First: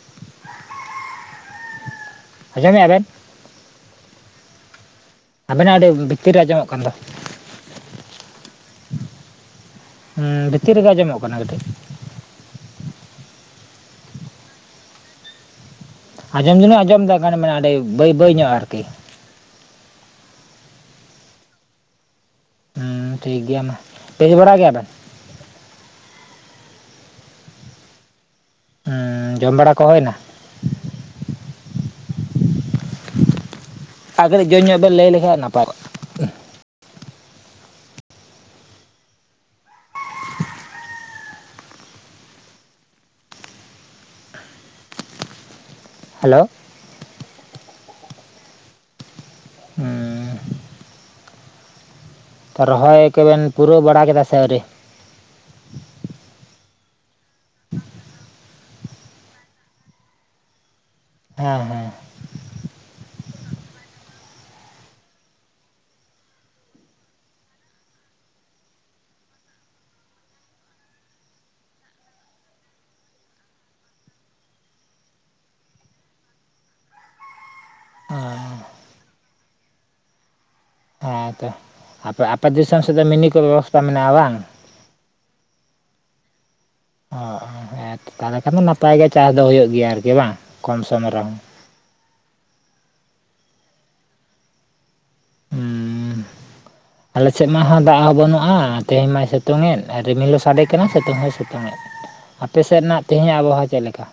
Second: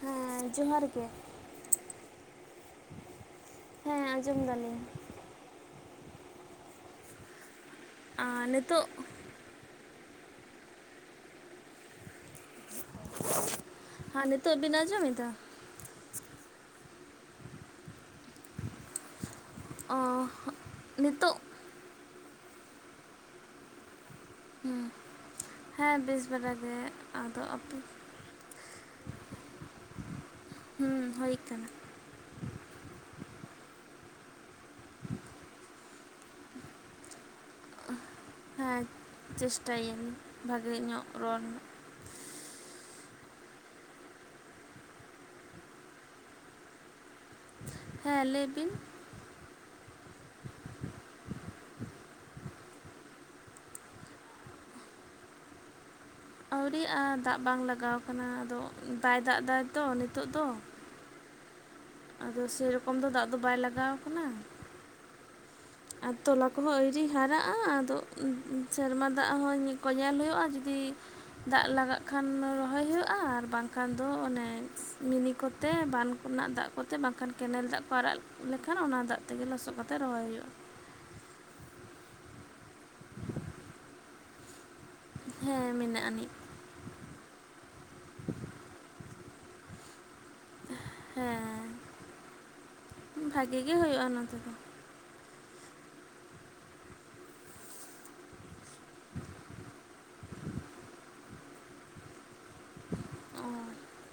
ᱦᱮᱸ ᱡᱚᱦᱟᱨ ᱜᱮ᱾ ᱟᱸᱡᱚᱢᱮ-ᱜᱟ ᱵᱤᱱ? ᱦᱮᱸ ᱟᱸᱡᱚᱢ ᱫᱟᱞᱤᱧ। ᱟᱵᱮᱱᱟᱜ ᱟᱹᱰᱤ ᱵᱷᱤᱛᱤᱨ ᱨᱮ ᱟᱸᱡᱚᱢᱚᱜ ᱠᱟᱱ ᱫᱚ। ᱟᱸ ᱱᱤᱛᱚᱜ? ᱦᱮᱸ ᱵᱷᱤᱛᱤᱨ ᱨᱮᱜᱮ ᱟᱸᱡᱚᱢᱚᱜ ᱠᱟᱱᱟ ᱠᱟᱹᱴᱤᱡ। ᱦᱮᱸ ᱱᱤᱛᱳᱜ ᱵᱤᱱ ᱟᱸᱡᱚᱢᱮᱫᱟ? ᱟᱸᱡᱚᱢ ᱫᱚᱞᱤᱧ ᱟᱸᱡᱚᱢ ᱫᱟ [unintelligible] ᱵᱟᱹᱭ ᱵᱟᱹᱭ ᱧᱚᱜ ᱟᱨᱠᱤ᱾ ᱚ ᱱᱤᱛᱚᱜ? ᱦᱩᱸ ᱴᱷᱤᱠ ᱜᱮᱭᱟ ᱢᱟ᱾ ᱵᱮᱥ ᱵᱟᱲᱟ ᱦᱩᱸ ᱜᱮᱭᱟᱵᱮᱱ ᱦᱮᱸ ᱵᱮᱥ ᱵᱮᱲᱟ ᱜᱮ ᱟᱫᱚ ᱟᱛᱩᱼᱼ ᱦᱩᱸ ᱡᱚᱢ ᱵᱟᱲᱟ ᱠᱚ ᱦᱩᱭᱱᱟ? ᱦᱩᱸ ᱦᱩᱭ ᱠᱟᱱᱟ᱾ ᱟᱨ ᱠᱟᱹᱴᱤᱡ ᱡᱳᱨ ᱧᱚᱜ ᱵᱮᱱ ᱞᱟᱹᱭ ᱞᱮᱠᱷᱟᱱ ᱱᱟᱯᱟᱭ ᱠᱚᱜᱼᱟ। ᱦᱮᱸ। ᱪᱮᱥᱴᱟᱭᱟ ᱞᱤᱧ ᱵᱷᱟᱜᱮ ᱧᱚᱜ ᱨᱚᱲ ᱨᱮᱱᱟᱜ᱾ ᱦᱮᱞᱳ᱾ ᱦᱮᱸ ᱞᱟᱹᱭ ᱵᱤᱱ᱾ ᱦᱮᱸ᱾ ᱛᱚ ᱨᱚᱦᱚᱭ ᱠᱚᱵᱮᱱ ᱯᱩᱨᱟᱹᱣ ᱵᱟᱲᱟ ᱠᱮᱫᱟ ᱥᱮ ᱟᱹᱣᱨᱤ? ᱟᱣᱨᱤᱭᱜᱼᱟ ᱫᱟᱜ ᱵᱟᱝ ᱞᱟᱜᱟᱣ ᱠᱟᱱᱟ ᱟᱫᱚ ᱵᱟᱭ ᱫᱟᱜ ᱫᱟᱭ ᱛᱚ ᱱᱤᱛᱚᱜ ᱫᱚ᱾ ᱦᱮᱸ ᱦᱮᱸ᱾ ᱟᱫᱚ ᱥᱮᱨᱚᱠᱚᱢ ᱫᱚ ᱫᱟᱜ ᱫᱚ ᱵᱟᱭ ᱞᱟᱜᱟᱣ ᱠᱟᱱᱟ᱾ ᱟᱨ ᱛᱚᱞᱟ ᱠᱚᱦᱚᱸ ᱟᱹᱭᱨᱤ ᱦᱟᱨᱟᱜᱼᱟ ᱟᱫᱚ ᱥᱮᱨᱢᱟ ᱫᱟᱜ ᱦᱚᱸ ᱠᱚᱭ ᱧᱮᱞ ᱦᱩᱭᱩᱜᱼᱟ ᱡᱩᱫᱤᱼᱼ ᱫᱟᱜ ᱞᱟᱜᱟᱜ ᱠᱷᱟᱱ ᱨᱚᱦᱚᱭ ᱦᱩᱭᱩᱜᱼᱟ, ᱟᱨ ᱵᱟᱝᱠᱷᱟᱱ ᱫᱚ ᱚᱱᱮ ᱢᱤᱱᱤ ᱠᱚᱼᱼ ᱛᱮ ᱵᱟᱱ ᱠᱚᱱᱟᱜ ᱫᱟᱜ ᱠᱚᱛᱮ ᱵᱟᱝᱠᱷᱟᱱ ᱠᱮᱱᱮᱞ ᱫᱟᱜ ᱠᱚ ᱟᱨᱟᱜ ᱞᱮᱠᱷᱟᱱ ᱚᱱᱟ ᱫᱟᱜ ᱛᱮᱜᱮ ᱞᱚᱥᱚᱫ ᱠᱟᱛᱮ ᱨᱚᱦᱚᱭ ᱦᱩᱭᱩᱜᱼᱟ᱾ ᱦᱮᱸ ᱛᱚ ᱟᱯᱮ ᱟᱯᱮ ᱫᱤᱥᱚᱢ ᱥᱮᱫ ᱫᱚ ᱢᱤᱱᱤ ᱠᱚ ᱵᱮᱵᱚᱥᱛᱟ ᱢᱮᱱᱟᱜᱼᱟ, ᱵᱟᱝ᱾ ᱦᱮᱸ ᱢᱮᱱᱟᱜᱼᱟ ᱱᱤᱡ᱾ ᱚ ᱦᱮᱛᱚ ᱛᱟᱦᱚᱞᱮ ᱠᱷᱟᱱ ᱫᱚ ᱱᱟᱯᱟᱭ ᱜᱮ ᱪᱟᱥ ᱫᱚ ᱦᱩᱭᱩᱜ ᱜᱮᱭᱟ ᱟᱨᱠᱤ ᱵᱟᱝ ᱠᱚᱢ ᱥᱚᱢ ᱨᱮᱦᱚᱸ᱾ ᱵᱷᱟᱜᱤ ᱜᱮ ᱦᱩᱭᱩᱜᱼᱟ ᱱᱚᱛᱮ ᱫᱚ᱾ [unintelligible] ᱟᱞᱮ ᱥᱮᱫ ᱢᱟ ᱦᱚᱸ ᱫᱟᱜ ᱦᱚᱸ ᱵᱟᱹᱱᱩᱜᱼᱟ, ᱛᱮᱦᱮᱧ ᱢᱟᱭ ᱥᱤᱛᱩᱝ ᱮᱫ ᱨᱤᱢᱤᱞ ᱦᱚᱸ ᱥᱟᱰᱮ ᱠᱟᱱᱟ ᱥᱤᱛᱩᱝ ᱦᱚᱸᱭ ᱥᱤᱛᱩᱝ ᱮᱫ᱾ ᱟᱯᱮᱥᱮᱫ ᱨᱮᱱᱟᱜ ᱛᱮᱦᱮᱧᱟᱜ ᱚ ᱟᱵᱚᱦᱟᱣᱟ ᱪᱮᱫ ᱞᱮᱠᱟ?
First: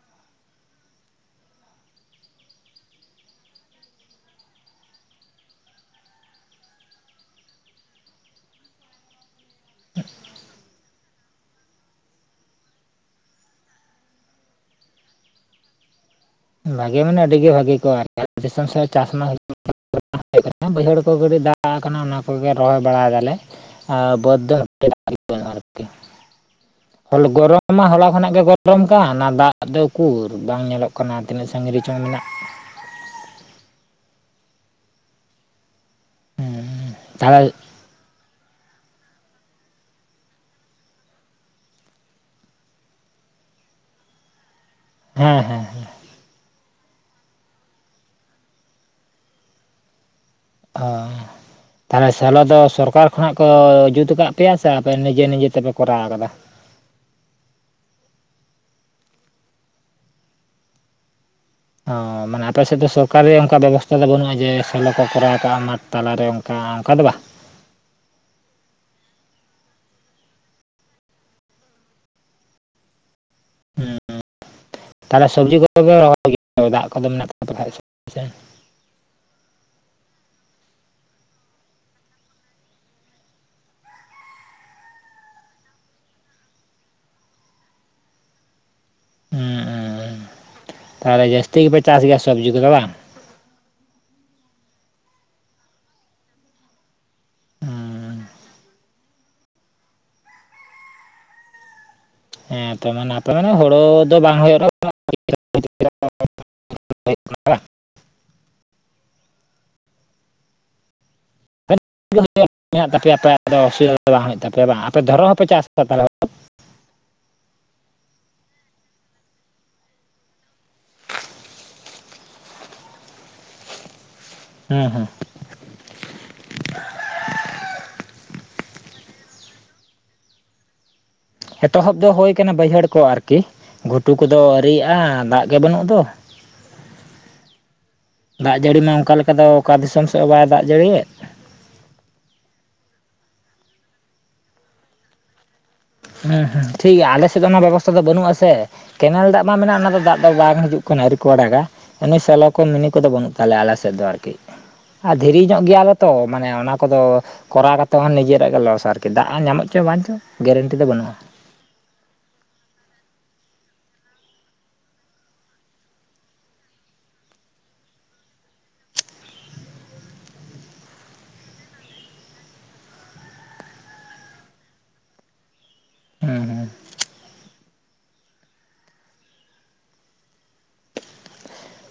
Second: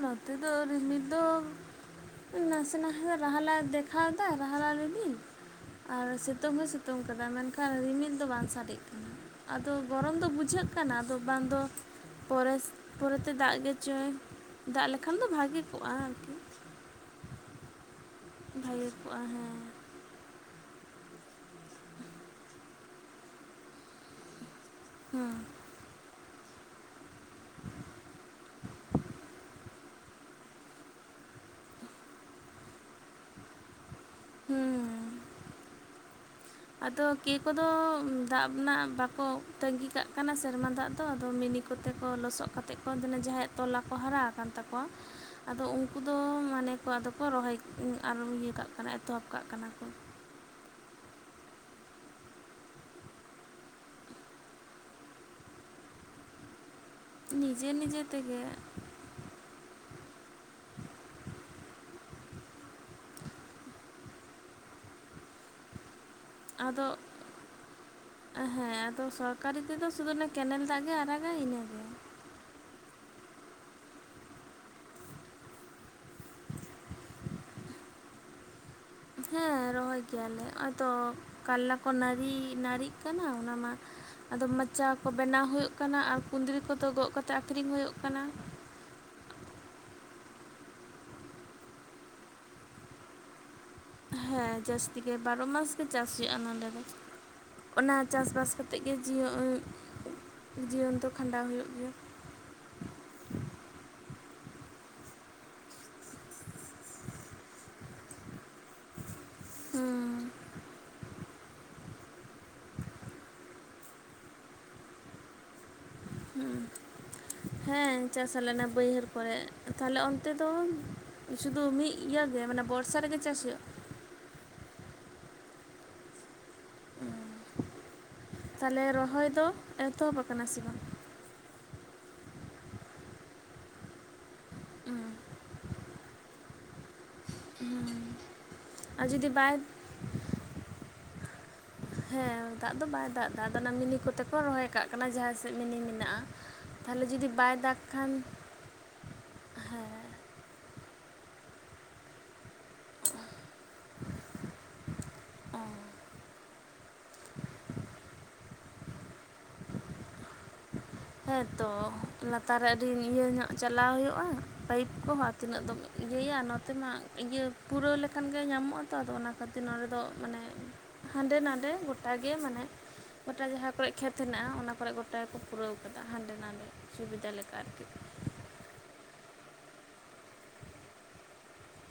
ᱱᱚᱛᱮ ᱫᱚ ᱨᱤᱢᱤᱞ ᱫᱚ ᱱᱟᱥᱮ ᱱᱟᱥᱮ ᱨᱟᱦᱞᱟ ᱫᱮᱠᱷᱟᱣ ᱫᱟ ᱨᱟᱦᱞᱟ ᱨᱤᱢᱤᱞ ᱟᱨ ᱥᱤᱛᱩᱝ ᱮ ᱥᱤᱛᱩᱝ ᱠᱟᱫᱟ ᱢᱮᱱᱠᱷᱟᱱ ᱨᱤᱢᱤᱞ ᱫᱚ ᱵᱟᱝ ᱥᱟᱰᱮᱜ ᱠᱟᱱᱟ᱾ ᱟᱫᱚ ᱜᱚᱨᱚᱢ ᱫᱚ ᱵᱩᱡᱷᱟᱹᱜ ᱠᱟᱱᱟ, ᱟᱫᱚ ᱵᱟᱝ ᱫᱚ ᱯᱚᱨᱮᱥ ᱯᱚᱨᱮᱛᱮ ᱫᱟᱜ ᱜᱮᱪᱚᱭ ᱫᱟᱜ ᱞᱮᱠᱷᱟᱱ ᱫᱚ ᱵᱷᱟᱜᱮ ᱠᱚᱜ-ᱟ ᱟᱨᱠᱤ ᱵᱷᱟᱜᱮ ᱢᱟᱱᱮ ᱟᱹᱰᱤᱜᱮ ᱵᱷᱟᱹᱜᱤ ᱠᱚᱜ-ᱟ ᱟᱨᱠᱤ ᱫᱤᱥᱚᱢ ᱥᱮᱫ ᱵᱷᱟᱜᱮ ᱠᱚᱜᱼᱟ ᱪᱟᱥᱢᱟᱥ ᱦᱮᱸ ᱵᱟᱹᱭᱦᱟᱹᱲ ᱠᱚ ᱠᱟᱹᱴᱤᱡ ᱫᱟᱜ ᱠᱟᱱᱟ ᱚᱱᱟ ᱠᱚᱜᱮ ᱨᱚᱦᱚᱭ ᱵᱟᱲᱟᱭ ᱫᱟᱞᱮ ᱟᱨ ᱵᱟᱹᱫ ᱫᱚ ᱦᱮᱸ [unintelligible] ᱦᱚᱞ ᱜᱚᱨᱚᱢ ᱢᱟ ᱦᱚᱞᱟ ᱠᱷᱚᱱᱟᱜ ᱜᱮ ᱜᱚᱨᱚᱢ ᱠᱟᱱ ᱟᱨ ᱫᱟᱜ ᱫᱚ ᱩᱠᱩᱨ ᱵᱟᱝ ᱧᱮᱞᱚᱜ ᱠᱟᱱᱟ ᱛᱤᱱᱟᱹᱜ ᱥᱟᱺᱜᱤᱧ ᱨᱮᱪᱚᱝ ᱢᱮᱱᱟᱜ ᱦᱩᱸ ᱟᱫᱚ ᱠᱮ ᱛᱟᱦᱚᱞᱮ ᱠᱚᱫᱚ ᱫᱟᱜ ᱵᱱᱟᱜ ᱵᱟᱠᱚ ᱛᱟᱺᱜᱤ ᱠᱟᱜ ᱠᱟᱱᱟ ᱥᱮᱨᱢᱟ ᱫᱟᱜ ᱫᱚ ᱟᱫᱚ ᱢᱤᱱᱤ ᱠᱚᱛᱮ ᱠᱚ ᱞᱚᱥᱚᱫ ᱠᱟᱛᱮ ᱠᱚ ᱡᱟᱦᱟᱸᱭ ᱛᱚᱞᱟ ᱠᱚ ᱦᱟᱨᱟ ᱟᱠᱟᱱ ᱛᱟᱠᱚᱣᱟ ᱦᱮᱸ ᱦᱮᱸ ᱟᱫᱚ ᱩᱝᱠᱩ ᱫᱚ ᱢᱟᱱᱮ ᱠᱚ ᱟᱫᱚ ᱠᱚ ᱨᱚᱦᱚᱭ ᱤᱭᱟᱹ ᱠᱟᱜ ᱠᱟᱱᱟ ᱮᱛᱚᱦᱚᱵ ᱠᱟᱜ ᱠᱟᱱᱟ ᱠᱚ᱾ ᱚ ᱛᱟᱦᱞᱮ ᱥᱮᱞᱚ ᱫᱚ ᱥᱚᱨᱠᱟᱨ ᱠᱷᱚᱱᱟᱜ ᱠᱚ ᱡᱩᱛ ᱟᱠᱟᱫ ᱯᱮᱭᱟ ᱥᱮ ᱟᱯᱮ ᱱᱤᱡᱮ ᱱᱤᱡᱮ ᱛᱮᱯᱮ ᱠᱚᱨᱟᱣ ᱠᱟᱫᱟ? ᱱᱤᱡᱮ ᱱᱤᱡᱮ ᱛᱮᱜᱮ᱾ [inaudible] ᱚ ᱢᱟᱱᱮ ᱟᱯᱮᱥᱮᱫ ᱫᱚ ᱥᱚᱨᱠᱟᱨᱤ ᱚᱝᱠᱟ ᱵᱮᱵᱚᱥᱛᱟ ᱫᱚ ᱵᱟᱹᱱᱩᱜ-ᱟ ᱡᱮ ᱥᱮᱞᱚ ᱠᱚ ᱠᱚᱨᱟᱣ ᱠᱟᱜ-ᱟ ᱢᱟᱴ ᱛᱟᱞᱟᱨᱮ ᱚᱱᱠᱟ ᱟᱫᱚ ᱚᱱᱠᱟ ᱫᱚ ᱵᱟᱝ ᱦᱮᱸ ᱟᱫᱚ ᱥᱚᱨᱠᱟᱨᱤ ᱛᱮᱫᱚ ᱥᱩᱫᱩ ᱚᱱᱮ ᱠᱮᱱᱮᱞ ᱫᱟᱜ ᱜᱮ ᱟᱨᱟᱜᱟᱭ ᱤᱱᱟᱹ ᱜᱮ᱾ ᱦᱩᱸ ᱛᱟᱦᱞᱮ ᱥᱚᱵᱽᱡᱤ ᱠᱚ ᱯᱮ ᱨᱚᱦᱚᱭ ᱜᱮᱭᱟ ᱫᱟᱜ ᱠᱚᱫᱚ ᱛᱟᱯᱮ ᱠᱷᱟᱡ? ᱥᱮ? ᱦᱮᱸ ᱨᱚᱦᱚᱭ ᱜᱮᱭᱟᱞᱮ ᱚᱭ ᱛᱚ ᱠᱟᱞᱞᱟ ᱠᱚ ᱱᱟᱹᱨᱤ ᱱᱟᱹᱨᱤᱜ ᱠᱟᱱᱟ ᱚᱱᱟ ᱢᱟ ᱟᱫᱚ ᱢᱚᱪᱟ ᱠᱚ ᱵᱮᱱᱟᱣ ᱦᱩᱭᱳᱜ ᱠᱟᱱᱟ ᱟᱨ ᱠᱩᱸᱫᱽᱨᱤ ᱠᱚᱫᱚ ᱜᱚᱜ ᱠᱟᱛᱮᱜ ᱟᱠᱷᱨᱤᱧ ᱦᱳᱭᱳᱜ ᱠᱟᱱᱟ᱾ ᱦᱩᱸᱩᱢᱻ ᱛᱟᱦᱞᱮ ᱡᱟᱹᱥᱛᱤ ᱜᱮᱯᱮ ᱪᱟᱥ ᱜᱮᱭᱟ ᱥᱚᱵᱽᱡᱤ ᱠᱚᱫᱚ ᱵᱟᱝ ᱦᱮᱸ ᱡᱟᱹᱥᱛᱤ ᱜᱮ ᱵᱟᱨᱚ ᱢᱟᱥ ᱜᱮ ᱪᱟᱥ ᱦᱩᱭᱩᱜ-ᱟ ᱱᱚᱰᱮ ᱫᱚ᱾ ᱚᱱᱟ ᱪᱟᱥ ᱵᱟᱥ ᱠᱟᱛᱮᱜ ᱜᱮ ᱡᱤᱭᱚ ᱡᱤᱭᱚᱱ ᱛᱚ ᱠᱷᱟᱸᱰᱟᱣ ᱦᱩᱭᱩᱜ ᱜᱮᱭᱟ᱾ ᱦᱮᱸ ᱛᱚ ᱢᱟᱱᱮ ᱟᱯᱮ ᱢᱟᱱᱮ ᱦᱳᱲᱳ ᱫᱚ ᱵᱟᱝ ᱦᱳᱭᱳᱜ ᱨᱮᱦᱚᱸ ᱦᱩᱸ [unintelligible] ᱦᱩᱸ ᱦᱮᱸ ᱪᱟᱥ ᱟᱞᱮ ᱱᱟ ᱵᱟᱹᱭᱦᱟᱹᱲ ᱠᱚᱨᱮᱜ, ᱛᱟᱦᱞᱮ ᱚᱱᱛᱮ ᱫᱚ ᱥᱩᱫᱩ ᱢᱤᱜ ᱤᱭᱟᱹᱜᱮ ᱢᱟᱱᱮ ᱵᱚᱨᱥᱟ ᱨᱮᱜᱮ ᱪᱟᱥ ᱦᱩᱭᱩᱜ-ᱟ? ᱦᱩᱸ ᱦᱩᱸ ᱛᱟᱞᱮ ᱨᱚᱦᱚᱭ ᱫᱚ ᱮᱛᱚᱦᱚᱵ ᱟᱠᱟᱱᱟ ᱥᱮ ᱵᱟᱝ? ᱮᱛᱚᱦᱚᱵ ᱫᱚ ᱦᱳᱭ ᱠᱟᱱᱟ ᱵᱟᱹᱭᱦᱟᱹᱲ ᱠᱚ ᱟᱨᱠᱤ ᱜᱷᱩᱴᱩ ᱠᱚᱫᱚ ᱟᱹᱨᱤᱭᱟᱜ-ᱟ ᱫᱟᱜ ᱜᱮ ᱵᱟᱹᱱᱩᱜ ᱫᱚ ᱫᱟᱜ ᱡᱟᱹᱲᱤ ᱢᱟ ᱟᱨ ᱚᱝᱠᱟ ᱡᱩᱫᱤ ᱞᱮᱠᱟ ᱫᱚ ᱵᱟᱭ ᱚᱠᱟ ᱫᱤᱥᱚᱢ ᱥᱮᱜ ᱦᱚᱸ ᱵᱟᱭ ᱫᱟᱜ ᱡᱟᱹᱲᱤ ᱭᱮᱫ ᱦᱮᱸ ᱫᱟᱜ ᱫᱚ ᱵᱟᱭ ᱫᱟᱜ ᱫᱟ ᱟᱫᱚ ᱚᱱᱟ ᱢᱤᱱᱤ ᱠᱚᱛᱮ ᱠᱚ ᱨᱚᱦᱚᱭ ᱠᱟᱜ ᱠᱟᱱᱟ ᱡᱟᱦᱟᱸᱭ ᱥᱮᱫ ᱢᱤᱱᱤ ᱢᱮᱱᱟ ᱦᱮᱸ ᱦᱮᱸ ᱴᱷᱤᱠ ᱜᱮᱭᱟ ᱟᱞᱮᱥᱮᱫ ᱫᱚ ᱚᱱᱟ ᱵᱮᱵᱚᱥᱛᱷᱟ ᱫᱚ ᱠᱷᱟᱱ ᱵᱟᱹᱱᱩᱜ ᱟᱥᱮ ᱠᱮᱱᱮᱞ ᱫᱟᱜ ᱢᱟ ᱢᱮᱱᱟᱜ ᱚᱱᱟ ᱦᱮᱸ ᱫᱚ ᱫᱟᱜ ᱫᱚ ᱵᱟᱝ ᱦᱟᱡᱩᱜ ᱠᱟᱱᱟ ᱟᱹᱨᱤ ᱠᱚ ᱟᱲᱟᱜᱟ ᱤᱱᱟᱹ ᱥᱮᱞᱚ ᱠᱚ ᱢᱤᱱᱤ ᱠᱚᱫᱚ ᱵᱟᱹᱱᱩᱜ ᱛᱟᱞᱮᱭᱟ ᱟᱞᱮ ᱥᱮᱫ ᱫᱚ ᱟᱨᱠᱤ ᱟᱨ ᱫᱷᱤᱨᱤ ᱚ ᱧᱚᱜ ᱜᱮᱭᱟ ᱞᱮ ᱛᱚ ᱢᱟᱱᱮ ᱚᱱᱟ ᱠᱚᱫᱚ ᱠᱚᱨᱟᱣ ᱠᱟᱛᱮ ᱦᱚᱸ ᱱᱤᱡᱮᱨᱟᱜ ᱜᱮ ᱞᱚᱥ ᱟᱨᱠᱤ ᱫᱟᱜ ᱦᱚᱸ ᱧᱟᱢᱚᱜ ᱪᱚᱭ ᱵᱟᱝ ᱪᱚ ᱜᱮᱨᱮᱱᱴᱤ ᱫᱚ ᱵᱟᱹᱱᱩᱜ-ᱟ᱾ ᱦᱮᱸ ᱛᱚ ᱞᱟᱛᱟᱨ ᱨᱮ ᱟᱹᱰᱤ ᱤᱭᱟᱹ ᱧᱚᱜ ᱪᱟᱞᱟᱣ ᱦᱳᱭᱳᱜ-ᱟ ᱯᱟᱭᱤᱯ ᱠᱚᱦᱚᱸ ᱟᱨ ᱛᱤᱱᱟᱹᱜ ᱫᱚ ᱤᱭᱟᱹᱭᱟ ᱱᱚᱛᱮ ᱢᱟ ᱤᱭᱟᱹ ᱯᱩᱨᱟᱹᱣ ᱞᱮᱠᱷᱟᱱ ᱜᱮ ᱧᱟᱢᱚᱜ-ᱟ ᱛᱚ ᱟᱫᱚ ᱚᱱᱟ ᱠᱷᱟᱹᱛᱤᱨ ᱱᱚᱰᱮ ᱫᱚ ᱢᱟᱱᱮ ᱦᱟᱸᱰᱮ ᱱᱟᱰᱮ ᱜᱚᱴᱟ ᱜᱮ ᱢᱟᱱᱮ ᱜᱚᱴᱟ ᱡᱟᱦᱟᱸ ᱠᱚᱨᱮᱜ ᱠᱷᱮᱛ ᱦᱮᱱᱟᱜ-ᱟ ᱚᱱᱟᱠᱨᱮᱜ ᱜᱚᱴᱟ ᱜᱮᱠᱚ ᱯᱩᱨᱟᱹᱣ ᱠᱟᱫᱟ ᱦᱟᱸᱰᱮ ᱦᱩᱸ ᱱᱟᱰᱮ ᱦᱩᱸ ᱥᱩᱵᱤᱫᱟ ᱞᱮᱠᱟ ᱟᱨᱠᱤ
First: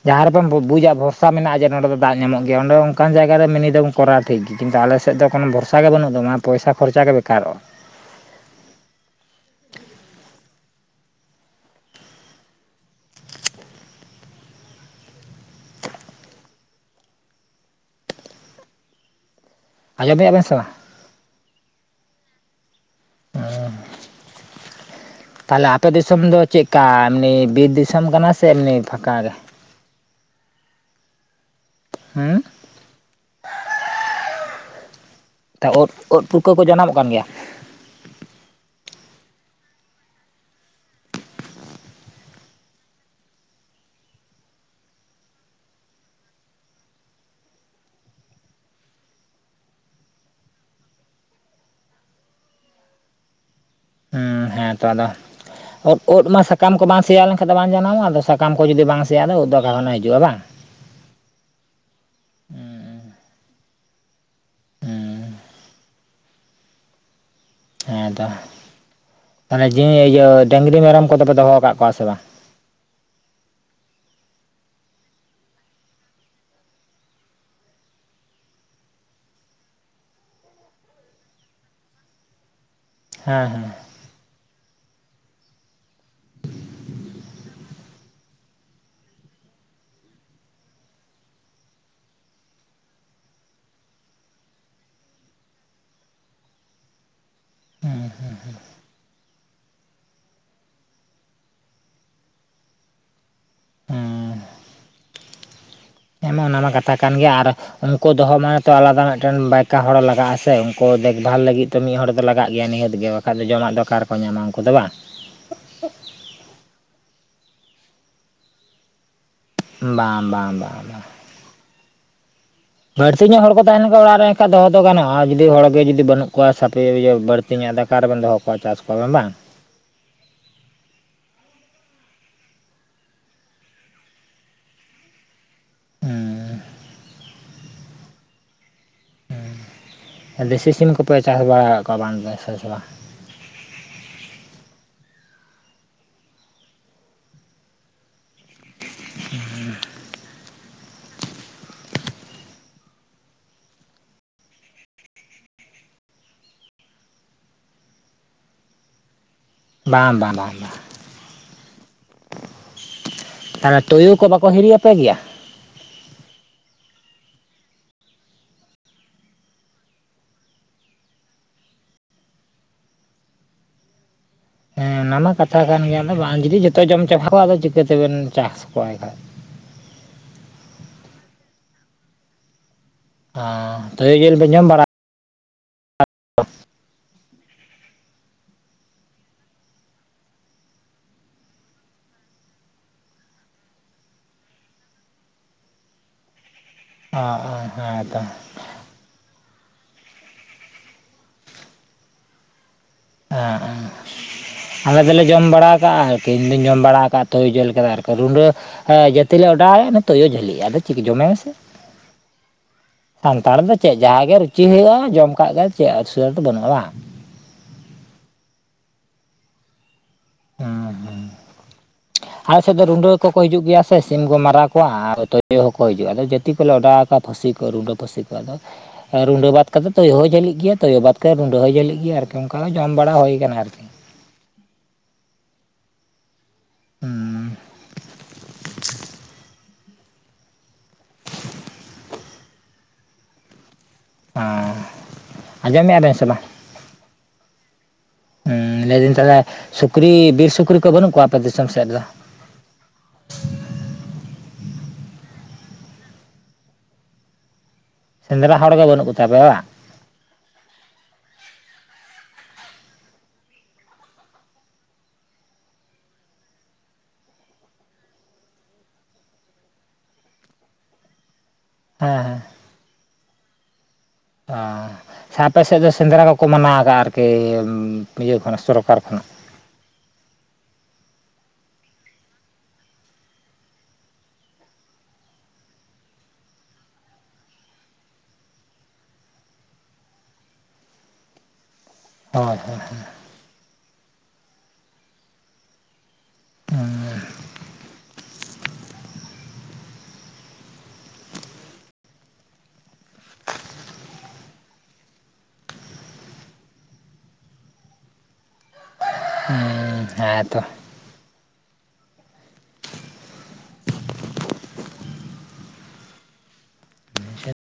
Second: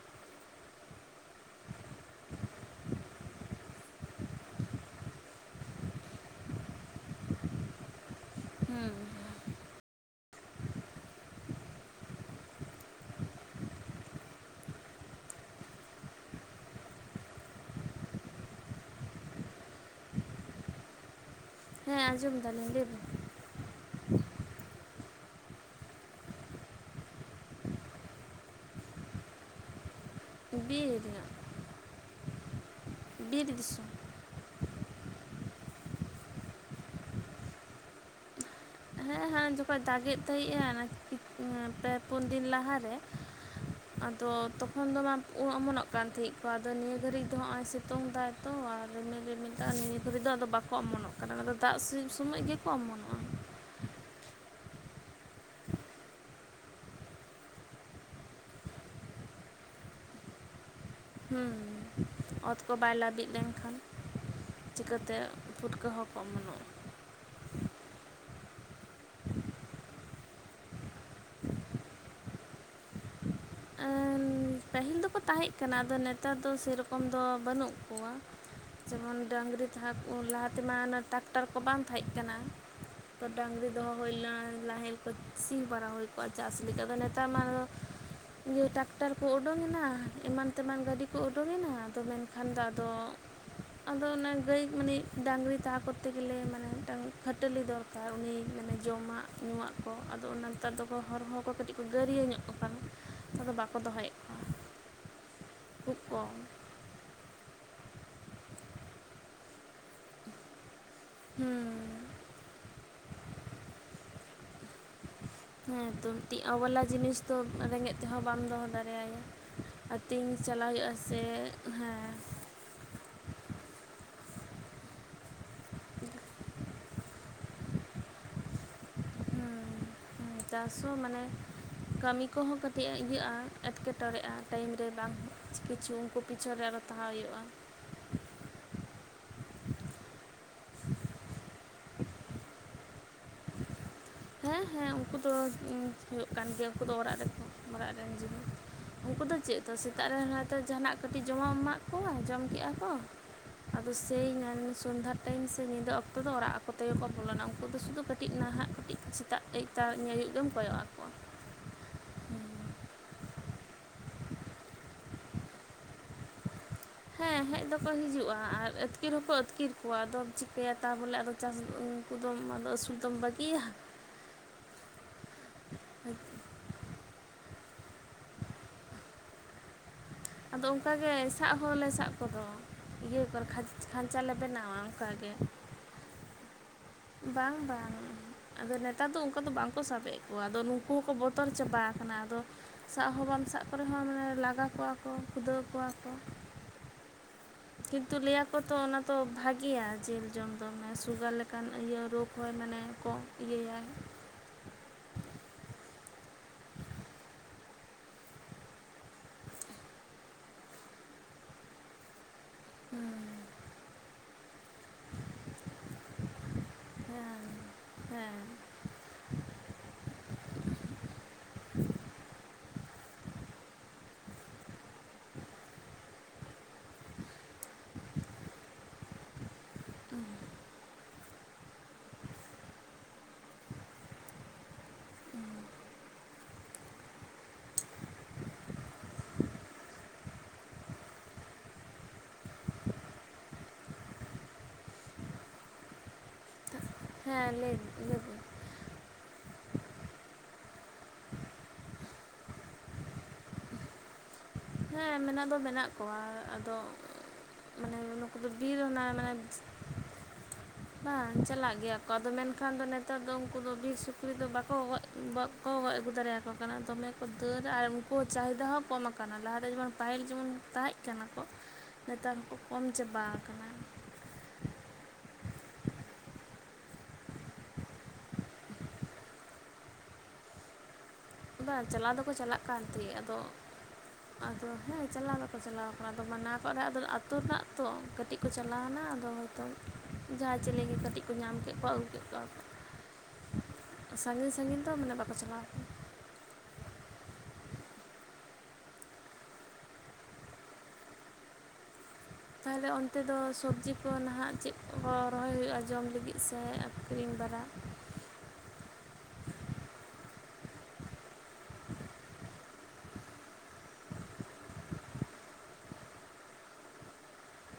ᱡᱟᱦᱟᱸ ᱨᱮᱵᱚᱱ ᱵᱩ ᱵᱩᱡᱟ ᱵᱷᱚᱨᱥᱟ ᱢᱮᱱᱟᱜᱟ ᱡᱮ ᱱᱚᱰᱮ ᱫᱚ ᱫᱟᱜ ᱧᱟᱢᱚᱜ ᱜᱮᱭᱟ ᱚᱸᱰᱮ ᱚᱝᱠᱟᱱ ᱡᱟᱭᱜᱟ ᱨᱮ ᱢᱤᱱᱤ ᱫᱚᱢ ᱠᱚᱨᱟᱣ ᱴᱷᱤᱠ ᱜᱤ ᱠᱤᱱᱛᱩ ᱟᱞᱮ ᱥᱮᱫ ᱫᱚ ᱠᱚᱱᱚ ᱵᱷᱚᱨᱥᱟ ᱜᱮ ᱵᱟᱹᱱᱩᱜ ᱫᱚ ᱢᱟᱱᱮ ᱯᱚᱭᱥᱟ ᱠᱷᱚᱨᱪᱟ ᱜᱮ ᱵᱮᱠᱟᱨᱚᱜ-ᱟ᱾ ᱦᱩᱸ ᱟᱡᱸᱚᱢ ᱮᱜᱼᱟ ᱵᱮᱱ ᱥᱮ ᱵᱟᱝᱼᱼ ᱦᱮᱸ ᱟᱸᱡᱚᱢ ᱫᱟᱞᱤᱧ ᱞᱟᱹᱭ ᱵᱤᱱᱼᱼ ᱚᱻ ᱛᱟᱦᱞᱮ ᱟᱯᱮ ᱫᱤᱥᱚᱢ ᱫᱚ ᱪᱮᱜᱠᱟ ᱮᱢᱱᱤ ᱵᱤᱨ ᱫᱤᱥᱚᱢ ᱠᱟᱱᱟ ᱥᱮ ᱮᱢᱱᱤ ᱯᱷᱟᱠᱟ ᱜᱮᱼᱼ ᱵᱤᱨ ᱧᱚᱜ ᱦᱩᱸ ᱵᱤᱨ ᱫᱤᱥᱚᱢ᱾ ᱛᱟ ᱩᱫ ᱩᱫ ᱯᱩᱴᱠᱟᱹ ᱠᱚ ᱡᱟᱱᱟᱢᱚᱜ ᱠᱟᱱ ᱜᱮᱭᱟ᱾ ᱦᱮᱸ ᱦᱮᱸ ᱡᱚᱠᱷᱚᱡ ᱫᱟᱜᱮᱫ ᱛᱟᱦᱤᱸᱜ-ᱟ ᱯᱮ ᱯᱩᱱ ᱫᱤᱱ ᱞᱟᱦᱟ ᱨᱮᱼᱼ ᱟᱫᱚ ᱛᱚᱠᱷᱚᱱ ᱫᱚ ᱢᱟ ᱚᱢᱚᱱᱚᱜ ᱠᱟᱱ ᱛᱟᱦᱮᱡ ᱠᱚ ᱟᱫᱚ ᱱᱤᱭᱟᱹ ᱜᱷᱟᱹᱲᱤᱡ ᱫᱚ ᱦᱟᱸᱜ-ᱚᱭ ᱥᱤᱛᱩᱝ ᱫᱟᱭ ᱛᱚ ᱟᱨ ᱨᱤᱢᱤᱞ ᱨᱤᱢᱤᱞ ᱟᱞᱮ ᱱᱤᱛ ᱫᱷᱟᱹᱵᱤᱡ ᱫᱚ ᱟᱫᱚ ᱵᱟᱠᱚ ᱚᱢᱚᱱᱚᱜ ᱠᱟᱱᱟ᱾ ᱟᱫᱚ ᱫᱟᱜ ᱥᱤᱯ ᱥᱚᱢᱚᱡ ᱜᱮᱠᱚ ᱚᱢᱚᱱᱚᱜᱼᱟ᱾ ᱦᱮᱸ ᱛᱚ ᱟᱫᱚ ᱩᱫ ᱩᱫ ᱢᱟ ᱥᱟᱠᱟᱢ ᱠᱚ ᱵᱟᱝ ᱥᱮᱭᱟ ᱞᱮᱱᱠᱷᱟᱱ ᱫᱚ ᱵᱟᱝ ᱡᱟᱱᱟᱢᱚᱜᱼᱟ᱾ ᱟᱫᱚ ᱥᱟᱠᱟᱢ ᱠᱚ ᱡᱩᱫᱤ ᱵᱟᱝ ᱥᱮᱭᱟᱜᱟ ᱟᱫᱚ ᱩᱫ ᱫᱚ ᱚᱠᱟ ᱠᱷᱚᱱᱟᱜ ᱦᱤᱡᱩᱜᱼᱟ ᱵᱟᱝ? ᱦᱩᱸ ᱚᱛ ᱠᱚ ᱵᱟᱭ ᱞᱟᱹᱵᱤᱫ ᱞᱮᱱᱠᱷᱟᱱ ᱪᱤᱠᱟᱹᱛᱮ ᱦᱩᱸ ᱯᱷᱩᱴᱠᱟᱹ ᱦᱚᱸ ᱠᱚ ᱚᱢᱚᱱᱚᱜ ᱦᱮᱸ ᱛᱚ, ᱛᱟᱞᱦᱮ ᱡᱤᱣᱤ ᱤᱭᱟᱹ ᱰᱟᱹᱝᱨᱤ ᱢᱮᱨᱚᱢ ᱠᱚᱫᱚ ᱯᱮ ᱫᱚᱦᱚ ᱠᱟᱜ ᱠᱚᱣᱟ ᱥᱮ ᱵᱟᱝ? ᱮᱸ ᱯᱟᱦᱤᱞ ᱫᱚᱠᱚ ᱛᱟᱦᱮᱸᱜ ᱠᱟᱱᱟ, ᱟᱫᱚ ᱱᱮᱛᱟᱨ ᱫᱚ ᱥᱮᱨᱚᱠᱚᱢ ᱫᱚ ᱵᱟᱹᱱᱩᱜ ᱠᱚᱣᱟ᱾ ᱡᱮᱢᱚᱱ ᱰᱟᱹᱝᱜᱽᱨᱤ ᱛᱟᱦᱮᱸ, ᱞᱟᱦᱟ ᱛᱮᱢᱟ ᱴᱨᱟᱠᱴᱟᱨ ᱠᱚ ᱵᱟᱝ ᱛᱟᱦᱮᱸ ᱠᱟᱱᱟ᱾ ᱦᱮᱸ ᱦᱮᱸ ᱰᱟᱹᱝᱜᱽᱨᱤ ᱫᱚᱦᱚ ᱦᱩᱭ ᱞᱮᱱᱟ, ᱱᱟᱦᱮᱞ ᱠᱚ ᱥᱤᱧ ᱵᱟᱨᱟ ᱦᱩᱭ ᱠᱚᱜᱼᱟ᱾ ᱪᱟᱥ ᱞᱮᱠᱟ ᱫᱚ ᱱᱮᱛᱟᱨ ᱢᱟ ᱤᱭᱟᱹ ᱴᱟᱠᱴᱟᱨ ᱠᱚ ᱩᱰᱩᱝ ᱮᱱᱟ, ᱮᱢᱟᱱ ᱛᱮᱢᱟᱱ ᱜᱟᱹᱰᱤ ᱠᱚ ᱩᱰᱩᱝ ᱮᱱᱟ, ᱟᱫᱚ ᱢᱮᱱᱠᱷᱟᱱ ᱫᱚ ᱟᱫᱚ ᱟᱫᱚ ᱚᱱᱮ ᱜᱟᱹᱭ ᱢᱟᱱᱮ ᱰᱟᱹᱝᱜᱽᱨᱤ ᱛᱟᱦᱮᱸ ᱠᱚᱛᱮ ᱜᱮᱞᱮ ᱢᱟᱱᱮ ᱢᱤᱫ ᱴᱟᱝ ᱠᱷᱟᱹᱴᱟᱹᱞᱤ ᱫᱚᱨᱠᱟᱨ ᱩᱱᱤ ᱢᱟᱱᱮ ᱡᱚᱢᱟᱜ, ᱧᱩᱣᱟᱜ ᱠᱚ, ᱟᱫᱚ ᱚᱱᱟ ᱱᱮᱛᱟᱨ ᱫᱚᱠᱚ ᱦᱚᱨᱢᱚᱸ ᱠᱚ ᱠᱟᱹᱴᱤᱡ ᱠᱚ ᱜᱟᱹᱨᱭᱟᱹ ᱧᱚᱜ ᱠᱟᱱᱟ᱾ ᱟᱫᱚ ᱵᱟᱠᱚ ᱫᱚᱦᱚᱭᱮᱜ ᱦᱩᱸ ᱠᱷᱩᱵ ᱦᱮᱸ ᱠᱚᱢ ᱢᱟ ᱚᱱᱟ ᱢᱟ ᱠᱟᱛᱷᱟ ᱠᱟᱱ ᱜᱮᱭᱟ ᱟᱨ ᱩᱱᱠᱩ ᱫᱚᱦᱚ ᱢᱟᱱᱮ ᱛᱚ ᱟᱞᱟᱫᱟ ᱢᱤᱫᱴᱮᱱ ᱵᱟᱭᱠᱟ ᱦᱚᱲ ᱞᱟᱜᱟᱜᱼᱟ ᱥᱮ᱾ ᱠᱚ ᱫᱮᱠᱵᱷᱟᱞ ᱞᱟᱹᱜᱤᱫ ᱦᱮᱸ ᱛᱚ ᱢᱤᱫ ᱦᱚᱲ ᱫᱚ ᱞᱟᱜ ᱜᱮᱭᱟ᱾ ᱱᱤᱦᱟᱹᱛ ᱜᱮ ᱵᱟᱠᱷᱟᱡ ᱫᱚ ᱡᱚᱢᱟᱜ ᱫᱚ ᱚᱠᱟ ᱨᱮ ᱠᱚ ᱧᱟᱢᱟ ᱩᱝᱠᱩ ᱫᱚ ᱵᱟᱝ? ᱦᱮᱸ ᱛᱚ ᱛᱤᱜ ᱚᱵᱟᱞᱟ ᱡᱤᱱᱤᱥ ᱫᱚ ᱨᱮᱸᱜᱮᱡ ᱛᱮᱦᱚᱸ ᱵᱟᱢ ᱫᱚᱦᱚ ᱫᱟᱲᱮᱭᱟ᱾ ᱵᱟᱝ ᱟᱹᱛᱤᱧ ᱵᱟᱝ ᱪᱟᱞᱟᱣ ᱵᱟᱝ ᱦᱩᱭᱩᱜ-ᱟ ᱵᱟᱝ ᱥᱮ ᱦᱮᱸ᱾ ᱵᱟᱹᱲᱛᱤ ᱧᱚᱜ ᱦᱚᱲ ᱠᱚ ᱛᱟᱦᱮ ᱞᱮ ᱠᱷᱟᱱ, ᱚᱲᱟᱜ ᱨᱮ ᱮᱱᱠᱷᱟᱡ ᱫᱚᱦᱚ ᱫᱚ ᱜᱟᱱᱚᱜᱼᱟ, ᱡᱩᱫᱤ ᱦᱚᱲᱜᱮ ᱡᱩᱫᱤ ᱵᱟᱹᱱᱩᱜ ᱠᱚᱣᱟ ᱥᱟᱯᱮ ᱤᱭᱟᱹᱵᱟᱲ ᱛᱮᱦᱮᱧᱟᱜ ᱫᱟᱠᱟ ᱨᱮᱵᱮᱱ ᱫᱚᱦᱚ ᱠᱚᱣᱟ ᱪᱟᱥ ᱠᱚᱣᱟ ᱵᱮᱱ ᱵᱟᱝ? ᱦᱮᱸ ᱪᱟᱥ ᱦᱚᱸ ᱢᱟᱱᱮ ᱠᱟᱹᱢᱤ ᱠᱚᱦᱚᱸ ᱠᱟᱹᱴᱤᱡ ᱤᱭᱟᱹᱜᱼᱟ, ᱮᱸᱴᱠᱮᱴᱚᱲᱮᱜᱼᱟ, ᱴᱟᱭᱤᱢ ᱨᱮ ᱵᱟᱝ ᱵᱤᱥᱤ ᱠᱤᱪᱷᱩ ᱠᱚ ᱯᱤᱪᱷᱚᱱ ᱨᱮ ᱟᱨᱚ ᱛᱟᱦᱮᱸ ᱦᱩᱭᱩᱜᱼᱟ᱾ ᱫᱮᱥᱤ ᱥᱤᱢ ᱠᱚᱯᱮ ᱪᱟᱥ ᱵᱟᱲᱟ ᱠᱚᱣᱟ ᱵᱟᱝ ᱥᱮ ᱵᱟᱝ? [inaudible] ᱦᱮᱸ ᱦᱮᱸ, ᱩᱱᱠᱩ ᱫᱚ ᱦᱩᱭᱩᱜ ᱠᱟᱱ ᱜᱮᱭᱟ, ᱩᱱᱠᱩ ᱫᱚ ᱚᱲᱟᱜ ᱨᱮᱠᱚ ᱚᱲᱟᱜ ᱨᱮᱱ ᱡᱟᱦᱟ ᱩᱱᱠᱩ ᱫᱚ ᱪᱮᱫ ᱛᱚ ᱥᱮᱛᱟᱜ ᱨᱮ ᱦᱚᱭ ᱛᱚ ᱡᱟᱦᱟᱱᱟᱜ ᱠᱟᱹᱴᱤᱡ ᱡᱚᱢᱟᱜ ᱮᱢᱟᱜ ᱠᱚᱣᱟ, ᱡᱚᱢ ᱠᱮᱜᱼᱟ ᱠᱚ᱾ ᱟᱫᱚ ᱥᱮᱭ ᱥᱚᱱᱫᱷᱟᱲ ᱴᱟᱭᱤᱢ ᱥᱮ ᱧᱤᱫᱟᱹ ᱚᱠᱛᱚ ᱫᱚ ᱚᱲᱟᱜ ᱟᱠᱚ ᱛᱮᱜᱮ ᱠᱚ ᱵᱚᱞᱚᱱᱟ᱾ ᱩᱱᱠᱩ ᱫᱚ ᱥᱩᱫᱩ ᱠᱟᱹᱴ ᱴᱤᱡ ᱱᱟᱦᱟᱸᱜ ᱠᱟᱹᱴᱤᱡ ᱥᱮᱛᱟᱜ ᱮᱭ ᱵᱟᱝ, ᱵᱟ ᱵᱟ ᱵᱟᱝ ᱾ ᱛᱟᱞᱮ ᱛᱩᱭᱩ ᱠᱚ ᱵᱟᱠᱚ ᱦᱤᱨᱤᱭᱟᱯᱮ ᱜᱮᱭᱟ? ᱦᱮᱸ ᱦᱮᱡ ᱫᱚᱠᱚ ᱦᱤᱡᱩᱜᱼᱟ ᱟᱨ ᱟᱹᱛᱠᱤᱨ ᱦᱚᱸ ᱠᱚ ᱟᱹᱛᱠᱤᱨ ᱠᱚᱣᱟ᱾ ᱟᱫᱚᱢ ᱪᱤᱠᱟᱹᱭᱟ ᱛᱟᱵᱚᱞᱮ ᱟᱫᱚ ᱪᱟᱥ ᱩᱠᱩᱫᱚᱢ ᱟᱫᱚ ᱟᱹᱥᱩᱞ ᱫᱚᱢ ᱵᱟᱹᱜᱤᱭᱟ? ᱦᱮᱸ ᱚᱱᱟ ᱢᱟ ᱠᱟᱛᱷᱟ ᱠᱟᱱ ᱜᱮᱭᱟ, ᱟᱫᱚ ᱵᱟᱝ ᱡᱩᱫᱤ ᱡᱷᱚᱛᱚᱭ ᱡᱚᱢ ᱪᱟᱵᱟ ᱠᱚᱣᱟ ᱟᱫᱚ ᱪᱤᱠᱟᱹᱛᱮᱵᱮᱱ ᱪᱟᱥ ᱠᱚᱜᱣᱟ ᱮᱱᱠᱷᱟᱡ? ᱟᱫᱚ ᱚᱝᱠᱟ ᱜᱮ ᱥᱟᱵ ᱦᱚᱸᱞᱮ ᱥᱟᱵ ᱠᱚᱫᱚ᱾ ᱤᱭᱟᱹ ᱵᱟᱨᱠᱷᱟ ᱚ ᱛᱩᱭᱩ ᱠᱷᱟᱧᱪᱟ ᱞᱮ ᱡᱤᱞ ᱯᱮ ᱡᱚᱢ ᱵᱮᱱᱟᱣᱟ ᱵᱟᱲᱟ ᱟᱱᱠᱟ ᱜᱮ [inaudible] ᱵᱟᱝ ᱵᱟᱝ᱾ ᱟᱫᱚ ᱱᱮᱛᱟᱨ ᱫᱚ ᱚᱝᱠᱟ ᱫᱚ ᱵᱟᱝ ᱠᱚ ᱥᱟᱵᱮᱜ ᱠᱚᱣᱟ, ᱟᱫᱚ ᱱᱩᱠᱩ ᱦᱚᱸᱠᱚ ᱵᱚᱛᱚᱨ ᱪᱟᱵᱟ ᱠᱟᱱᱟ᱾ ᱟᱫᱚ ᱥᱟᱵ ᱦᱚᱸ ᱵᱟᱢ ᱥᱟᱵ ᱠᱚᱨᱮ ᱦᱚᱸ, ᱢᱟᱱᱮ ᱞᱟᱜᱟ ᱠᱚᱣᱟ ᱠᱚ ᱠᱷᱩᱫᱟᱹᱣ ᱠᱚᱣᱟ ᱠᱚ᱾ ᱟ ᱦᱚᱸ᱾ ᱠᱤᱱᱛᱩ ᱞᱟᱹᱭᱟ ᱠᱚ ᱛᱚ ᱚᱱᱟ ᱫᱚ ᱵᱷᱟᱜᱮᱭᱟ ᱡᱤᱞ ᱡᱚᱢ ᱫᱚ, ᱢᱟᱱᱮ ᱥᱩᱜᱟᱨ ᱞᱮᱠᱟᱱ ᱤᱭᱟᱹ ᱨᱳᱜᱽ ᱦᱚ ᱢᱟᱱᱮ ᱠᱚ ᱤᱭᱟ ᱦᱮᱸ ᱟᱨ ᱦᱮᱸ ᱟᱞᱮ ᱫᱚᱞᱮ ᱡᱚᱢ ᱵᱟᱲᱟ ᱠᱟᱜᱼᱟ, ᱟᱨᱠᱤ ᱤᱧᱫᱚᱧ ᱡᱚᱢ ᱵᱟᱲᱟ ᱠᱟᱜᱼᱟ ᱛᱩᱭᱩ ᱡᱤᱞ ᱠᱚᱫ ᱟᱨ ᱠᱚ ᱨᱩᱰᱟᱹ ᱦᱮᱸ ᱡᱟᱹᱛᱤ ᱞᱮ ᱚᱰᱟᱣᱮᱜ ᱛᱩᱭᱩ ᱡᱷᱟᱹᱞᱤᱜᱼᱟ᱾ ᱟᱫᱚ ᱪᱤᱞᱤ ᱡᱚᱢᱮᱭ ᱢᱮᱥᱮ ᱥᱟᱱᱛᱟᱲ ᱫᱚ ᱪᱮᱫ? ᱡᱟᱦᱟ ᱜᱮ ᱨᱩᱪᱤ ᱦᱩᱭᱩᱜᱼᱟ, ᱡᱚᱢ ᱠᱟᱜ ᱜᱮ ᱪᱮᱫ ᱚᱥᱩᱵᱤᱫᱟ ᱫᱚ ᱵᱟᱹᱱᱩᱜᱼᱟ ᱵᱟᱝ? ᱦᱮᱸ ᱦᱮᱸ [unintelligible] [inaudible] ᱟᱞᱮ ᱥᱮᱫ ᱫᱚ ᱨᱩᱸᱰᱟᱹ ᱠᱚᱠᱚ ᱦᱤᱡᱩᱜ ᱜᱮᱭᱟ ᱥᱮ ᱥᱤᱢ ᱠᱚ ᱢᱟᱨᱟᱶ ᱠᱚᱣᱟ ᱟᱨ ᱛᱩᱭᱩ ᱦᱚᱸᱠᱚ ᱦᱤᱡᱩᱜᱼᱟ ᱟᱫᱚ ᱡᱟᱹᱛᱤ ᱠᱚᱞᱮ ᱚᱰᱟᱣ ᱟᱠᱟᱫ᱾ ᱯᱷᱟᱥᱤ ᱠᱚ ᱨᱩᱸᱰᱟᱹ ᱯᱷᱟᱥᱤ ᱠᱚ ᱟᱫᱚᱼᱼ ᱨᱩᱸᱰᱟᱹ ᱵᱟᱫᱽ ᱠᱟᱛᱮᱫ ᱛᱚᱭᱳ ᱦᱚᱸᱭ ᱡᱷᱟᱞᱤᱜ ᱜᱮᱭᱟ ᱛᱚᱭᱳ ᱵᱟᱫ ᱠᱟᱛᱮ ᱨᱩᱸᱰᱟᱹ ᱦᱚᱸᱭ ᱡᱷᱟᱹᱞᱤᱜ ᱜᱮᱭᱟ ᱟᱨᱠᱤ ᱚᱱᱠᱟ ᱦᱚᱸ ᱡᱚᱢ ᱵᱟᱲᱟ ᱦᱩᱭ ᱟᱠᱟᱱᱟ ᱟᱨᱠᱤᱼᱼ ᱦᱩᱸ ᱦᱮᱸ ᱟᱸᱡᱚᱢ ᱮᱫ ᱟᱵᱮᱱ ᱥᱮ ᱵᱟᱝ ᱦᱮᱸ ᱞᱟᱹᱭ ᱵᱤᱱ [unintelligible] ᱦᱮᱸ ᱞᱟᱹᱭ ᱫᱟᱹᱧ ᱛᱟᱦᱚᱞᱮ ᱥᱩᱠᱨᱤ ᱵᱤᱨ ᱥᱩᱠᱨᱤ ᱠᱚ ᱵᱟᱹᱱᱩᱜ ᱠᱚᱣᱟ ᱟᱯᱮ ᱫᱤᱥᱚᱢ ᱥᱮᱫ ᱨᱮ ᱫᱚᱼᱼ ᱦᱮᱸ ᱢᱮᱱᱟᱜ ᱫᱚ ᱢᱮᱱᱟᱜ ᱠᱚᱣᱟ ᱟᱫᱚᱼᱼ ᱥᱮᱸᱫᱽᱨᱟ ᱦᱚᱲ ᱜᱮ ᱵᱟᱹᱱᱩᱜ ᱠᱚ ᱢᱟᱱᱮ ᱛᱟᱯᱮᱭᱟ ᱵᱟᱝ ᱵᱟᱝ ᱪᱟᱞᱟᱜ ᱜᱮᱭᱟ ᱠᱚ ᱟᱫᱚ ᱢᱮᱱ ᱠᱷᱟᱱ ᱫᱚ ᱱᱮᱛᱟᱨ ᱫᱚ ᱩᱱᱠᱩ ᱫᱚ ᱵᱤᱨ ᱥᱩᱠᱨᱤ ᱫᱚ ᱵᱟᱠᱚ ᱜᱚᱡᱼᱼ ᱠᱚ ᱜᱚᱡᱽ ᱟᱹᱜᱩ ᱫᱟᱲᱮᱭ ᱟᱠᱚ ᱠᱟᱱᱟ ᱫᱚᱢᱮ ᱠᱚ ᱫᱟᱹᱲᱟ ᱟᱨ ᱩᱱᱠᱩ ᱪᱟᱦᱤᱫᱟ ᱦᱚᱸ ᱠᱚᱢ ᱟᱠᱟᱱᱟ ᱞᱟᱦᱟ ᱛᱮᱼᱼ ᱥᱮᱫᱟᱭ ᱡᱮᱢᱚᱱ ᱯᱟᱭᱦᱤᱞ ᱡᱮᱢᱚᱱ ᱛᱟᱦᱮᱸᱜ ᱠᱟᱱᱟ ᱠᱚ ᱦᱮᱸ ᱱᱮᱛᱟᱨ ᱦᱮᱸ ᱦᱚᱸ ᱠᱚ ᱠᱚᱢ ᱪᱟᱵᱟ ᱟᱠᱟᱱᱟ᱾ ᱚ ᱥᱮ ᱟᱯᱮ ᱥᱮᱫ ᱫᱚ ᱥᱮᱸᱫᱽᱨᱟ ᱠᱚ ᱠᱚ ᱢᱟᱱᱟᱣ ᱟᱠᱟᱜᱼᱟ ᱟᱨᱠᱤ ᱤᱭᱟᱹ ᱠᱷᱚᱱᱟᱜ ᱥᱚᱨᱠᱟᱨ ᱠᱷᱚᱱᱟᱜ ᱵᱟᱝ ᱪᱟᱞᱟᱣ ᱫᱚ ᱠᱚ ᱪᱟᱞᱟᱜ ᱠᱟᱱ ᱛᱟᱦᱮᱸᱫ ᱟᱫᱚᱼᱼ ᱟᱫᱚ ᱦᱮᱸ ᱪᱟᱞᱟᱣ ᱫᱚ ᱠᱚ ᱪᱟᱞᱟᱣ ᱠᱟᱱᱟ ᱟᱫᱚ ᱢᱟᱱᱟᱣ ᱠᱚᱜ ᱨᱮ ᱦᱚᱸ ᱟᱫᱚ ᱟᱹᱛᱩ ᱨᱮᱱᱟᱜ ᱛᱚ ᱠᱟᱹᱴᱤᱡᱼᱼ ᱠᱚ ᱪᱟᱞᱟᱣ ᱱᱟ ᱟᱫᱚ ᱦᱚᱭᱛᱚ ᱡᱟᱦᱟᱸᱭ ᱪᱤᱞᱤ ᱜᱮ ᱠᱟᱹᱴᱤᱡ ᱠᱚ ᱧᱟᱢ ᱠᱮᱫ ᱠᱚᱣᱟ [unintelligible] ᱦᱳᱭ ᱥᱟᱺᱜᱤᱧ ᱥᱟᱺᱜᱤᱧ ᱫᱚ ᱢᱟᱱᱮ ᱵᱟᱠᱚ ᱪᱟᱞᱟᱣ ᱠᱟᱱᱟ ᱦᱩᱹ ᱛᱟᱦᱚᱞᱮ ᱚᱱᱛᱮ ᱫᱚ ᱥᱚᱵᱽᱡᱤ ᱠᱚ ᱱᱟᱦᱟᱜ ᱪᱮᱫ ᱠᱚ ᱨᱚᱦᱚᱭ ᱦᱩᱭᱩᱜᱼᱟ ᱡᱚᱢ ᱞᱟᱹᱜᱤᱫ ᱥᱮ ᱟᱠᱷᱨᱤᱧ ᱵᱟᱨᱟᱠᱼᱼ ᱦᱮᱸ ᱛᱚ